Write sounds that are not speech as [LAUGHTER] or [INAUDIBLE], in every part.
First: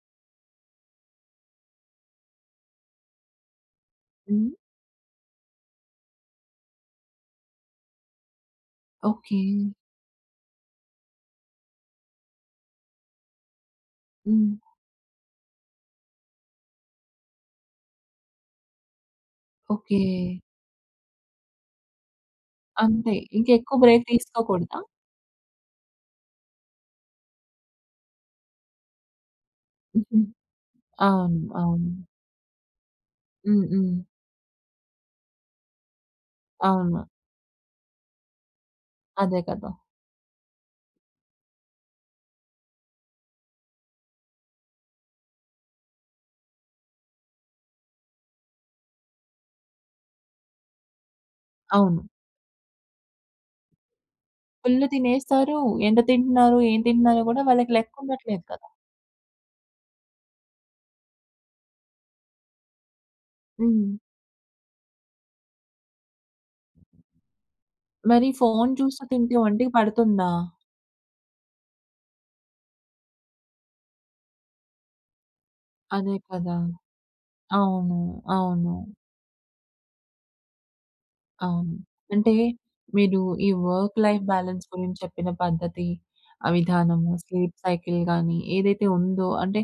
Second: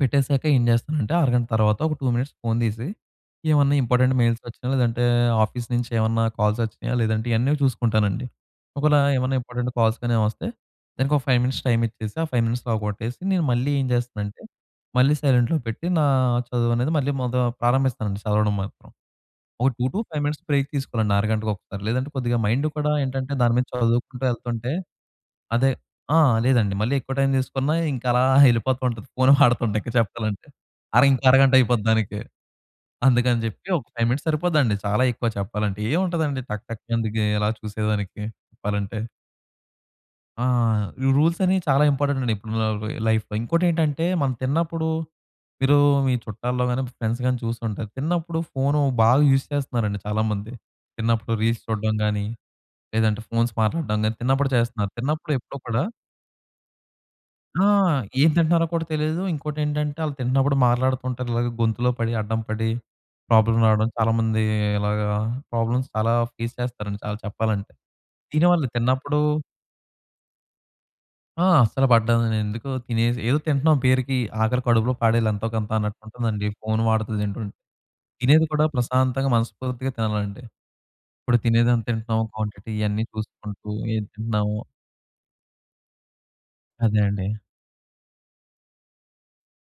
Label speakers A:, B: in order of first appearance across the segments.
A: పెట్టేసాక ఏం చేస్తానంటే అరగంట తర్వాత ఒక 2 మినిట్స్ ఫోన్ తీసి ఏవన్నా ఇంపార్టెంట్ మెయిల్స్
B: హ్మ్.
A: వచ్చినా లేదంటే ఆఫీస్ నుంచి ఏమన్నా కాల్స్ వచ్చినాయా లేదంటే ఇయన్నీ చూసుకుంటానండి. ఒకేళ ఏమైనా
B: ఓకె.
A: ఇంపార్టెంట్ కాల్స్ కానీ ఏవైనా వస్తే దానికి ఒక 5 మినిట్స్ టైమ్ ఇచ్చేసి ఆ 5 మినిట్స్‌లో అవ్వగొట్టేసి నేను మళ్ళీ ఏం చేస్తానంటే
B: హ్మ్.
A: మళ్ళీ సైలెంట్‌లో పెట్టి నా చదువు అనేది మళ్ళీ మొద ప్రారంభిస్తానండి చదవడం మాత్రం. ఒక two to
B: okay.
A: Five minutes break తీసుకోవాలండి ఆరగంటకు ఒకసారి. లేదంటే కొద్దిగా మైండ్ కూడా
B: అంతే.
A: ఏంటంటే దాని మీద
B: ఇంకెక్కువ బ్రేక్
A: చదువుకుంటూ వెళ్తుంటే
B: తీసుకోకూడదా?
A: అదే ఆ! లేదండి. మళ్ళీ ఎక్కువ టైమ్ తీసుకున్న ఇంక అలా [CHUCKLES] వెళ్ళిపోతుంటది. ఫోన్ వాడుతుంటే ఇంకా
B: హుహు.
A: చెప్పాలంటే. అర ఇంకో
B: అవును.
A: అరగంట అయిపోద్ది
B: అవును.
A: దానికి. అందుకని
B: హ్మ్.
A: చెప్పి ఒక
B: హ్మ్.
A: 5 మినిట్స్ సరిపోదండి. చాలా ఎక్కువ చెప్పాలంటే. ఏముంటదండి టక్ టక్
B: అవును.
A: అందుకే ఎలా చూసేదానికి చెప్పాలంటే.
B: అదే కదా!
A: ఆ! ఈ రూల్స్ అనేవి చాలా ఇంపార్టెంట్ అండి. ఇప్పుడు [UNINTELLIGIBLE] లైఫ్‌లో. ఇంకోటి ఏంటంటే మనం తిన్నప్పుడు మీరు మీ చుట్టాల్లో గాని ఫ్రెండ్స్ గాని చూసి ఉంటారు. తిన్నప్పుడు ఫోన్ బాగా యూజ్ చేస్తున్నారండి చాలామంది. తిన్నప్పుడు రీల్స్ చూడడం
B: అవును.
A: గాని లేదంటే ఫోన్స్ మాట్లాడడం గాని తిన్నప్పుడు
B: ఫుల్
A: చేస్తున్నారు. తిన్నప్పుడు ఎప్పుడూ
B: తినేస్తారు.
A: కూడా
B: ఎంత తింటున్నారు ఏం తింటున్నారో కూడా
A: ఆ!
B: వాళ్ళకి లెక్క
A: ఏం
B: ఉండట్లేదు
A: తింటున్నారో
B: కదా!
A: కూడా తెలీదు. ఇంకోటేంటంటే వాళ్ళు తింటున్నప్పుడు మాట్లాడుతుంటారు. ఇలాగే గొంతులో పడి అడ్డం పడి ప్రాబ్లమ్ రావడం
B: హ్మ్.
A: చాలామంది ఇలాగా ప్రాబ్లమ్స్ చాలా ఫేస్ చేస్తారండి. చాలా చెప్పాలంటే
B: మరి
A: దీని వాళ్ళు
B: ఫోన్ చూస్తా
A: తిన్నప్పుడు
B: తింటే ఒంటికి పడుతుందా?
A: ఆ! అస్సలు పడ్డదండి. ఎందుకు తినేసి ఏదో తింటున్నాం పేరుకి ఆకలి కడుపులో పాడేది ఎంతో కొంత అన్నట్టు
B: అదే
A: ఉంటుందండి.
B: కదా!
A: ఫోన్ వాడుతూ తింటుంటే.
B: అవును.
A: తినేది కూడా
B: అవును.
A: ప్రశాంతంగా మనస్పూర్తిగా తినాలండి. ఇప్పుడు తినేది
B: అవును.
A: ఎంత తింటున్నాము
B: అంటే
A: క్వాంటిటీ ఇవన్నీ
B: మీరు ఈ
A: చూసుకుంటూ
B: వర్క్
A: ఏం
B: లైఫ్
A: తింటున్నాము
B: బాలన్స్ గురించి చెప్పిన పద్ధతి. ఆ
A: అదే
B: విధానము.
A: అండి.
B: స్లీప్ సైకిల్ గానీ ఏదైతే ఉందో అంటే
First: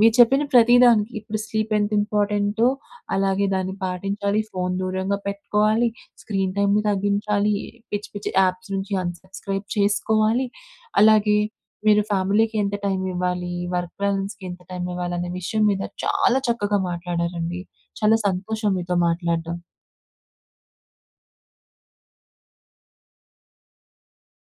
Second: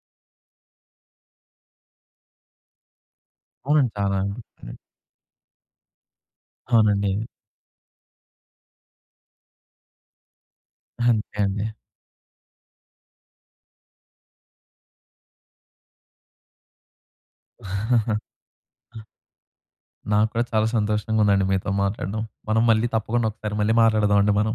B: మీరు చెప్పిన ప్రతి దానికి ఇప్పుడు స్లీప్ ఎంత ఇంపార్టెంటో అలాగే దాన్ని
A: అవునండి. చాలా
B: పాటించాలి.
A: అండి.
B: ఫోన్
A: హ్మ్.
B: దూరంగా పెట్టుకోవాలి. స్క్రీన్ టైమ్‌ని
A: అవునండి.
B: తగ్గించాలి. పిచ్చి, పిచ్చి యాప్స్ నుంచి అన్ సబ్స్క్రైబ్ చేసుకోవాలి.
A: అంతే
B: అలాగే
A: అండి.
B: మీరు ఫ్యామిలీకి ఎంత టైమ్ ఇవ్వాలి? వర్క్ బాలన్స్‌కి ఎంత టైమ్ ఇవ్వాలి? అనే విషయం మీద చాలా చక్కగా మాట్లాడారండి. చాలా సంతోషం మీతో
A: [CHUCKLES]
B: మాట్లాడడం.
A: నాకు కూడా చాలా సంతోషంగా ఉందండి మీతో మాట్లాడడం. మనం మళ్ళి తప్పకుండా ఒకసారి మళ్ళీ మాట్లాడదాం అండి మనం.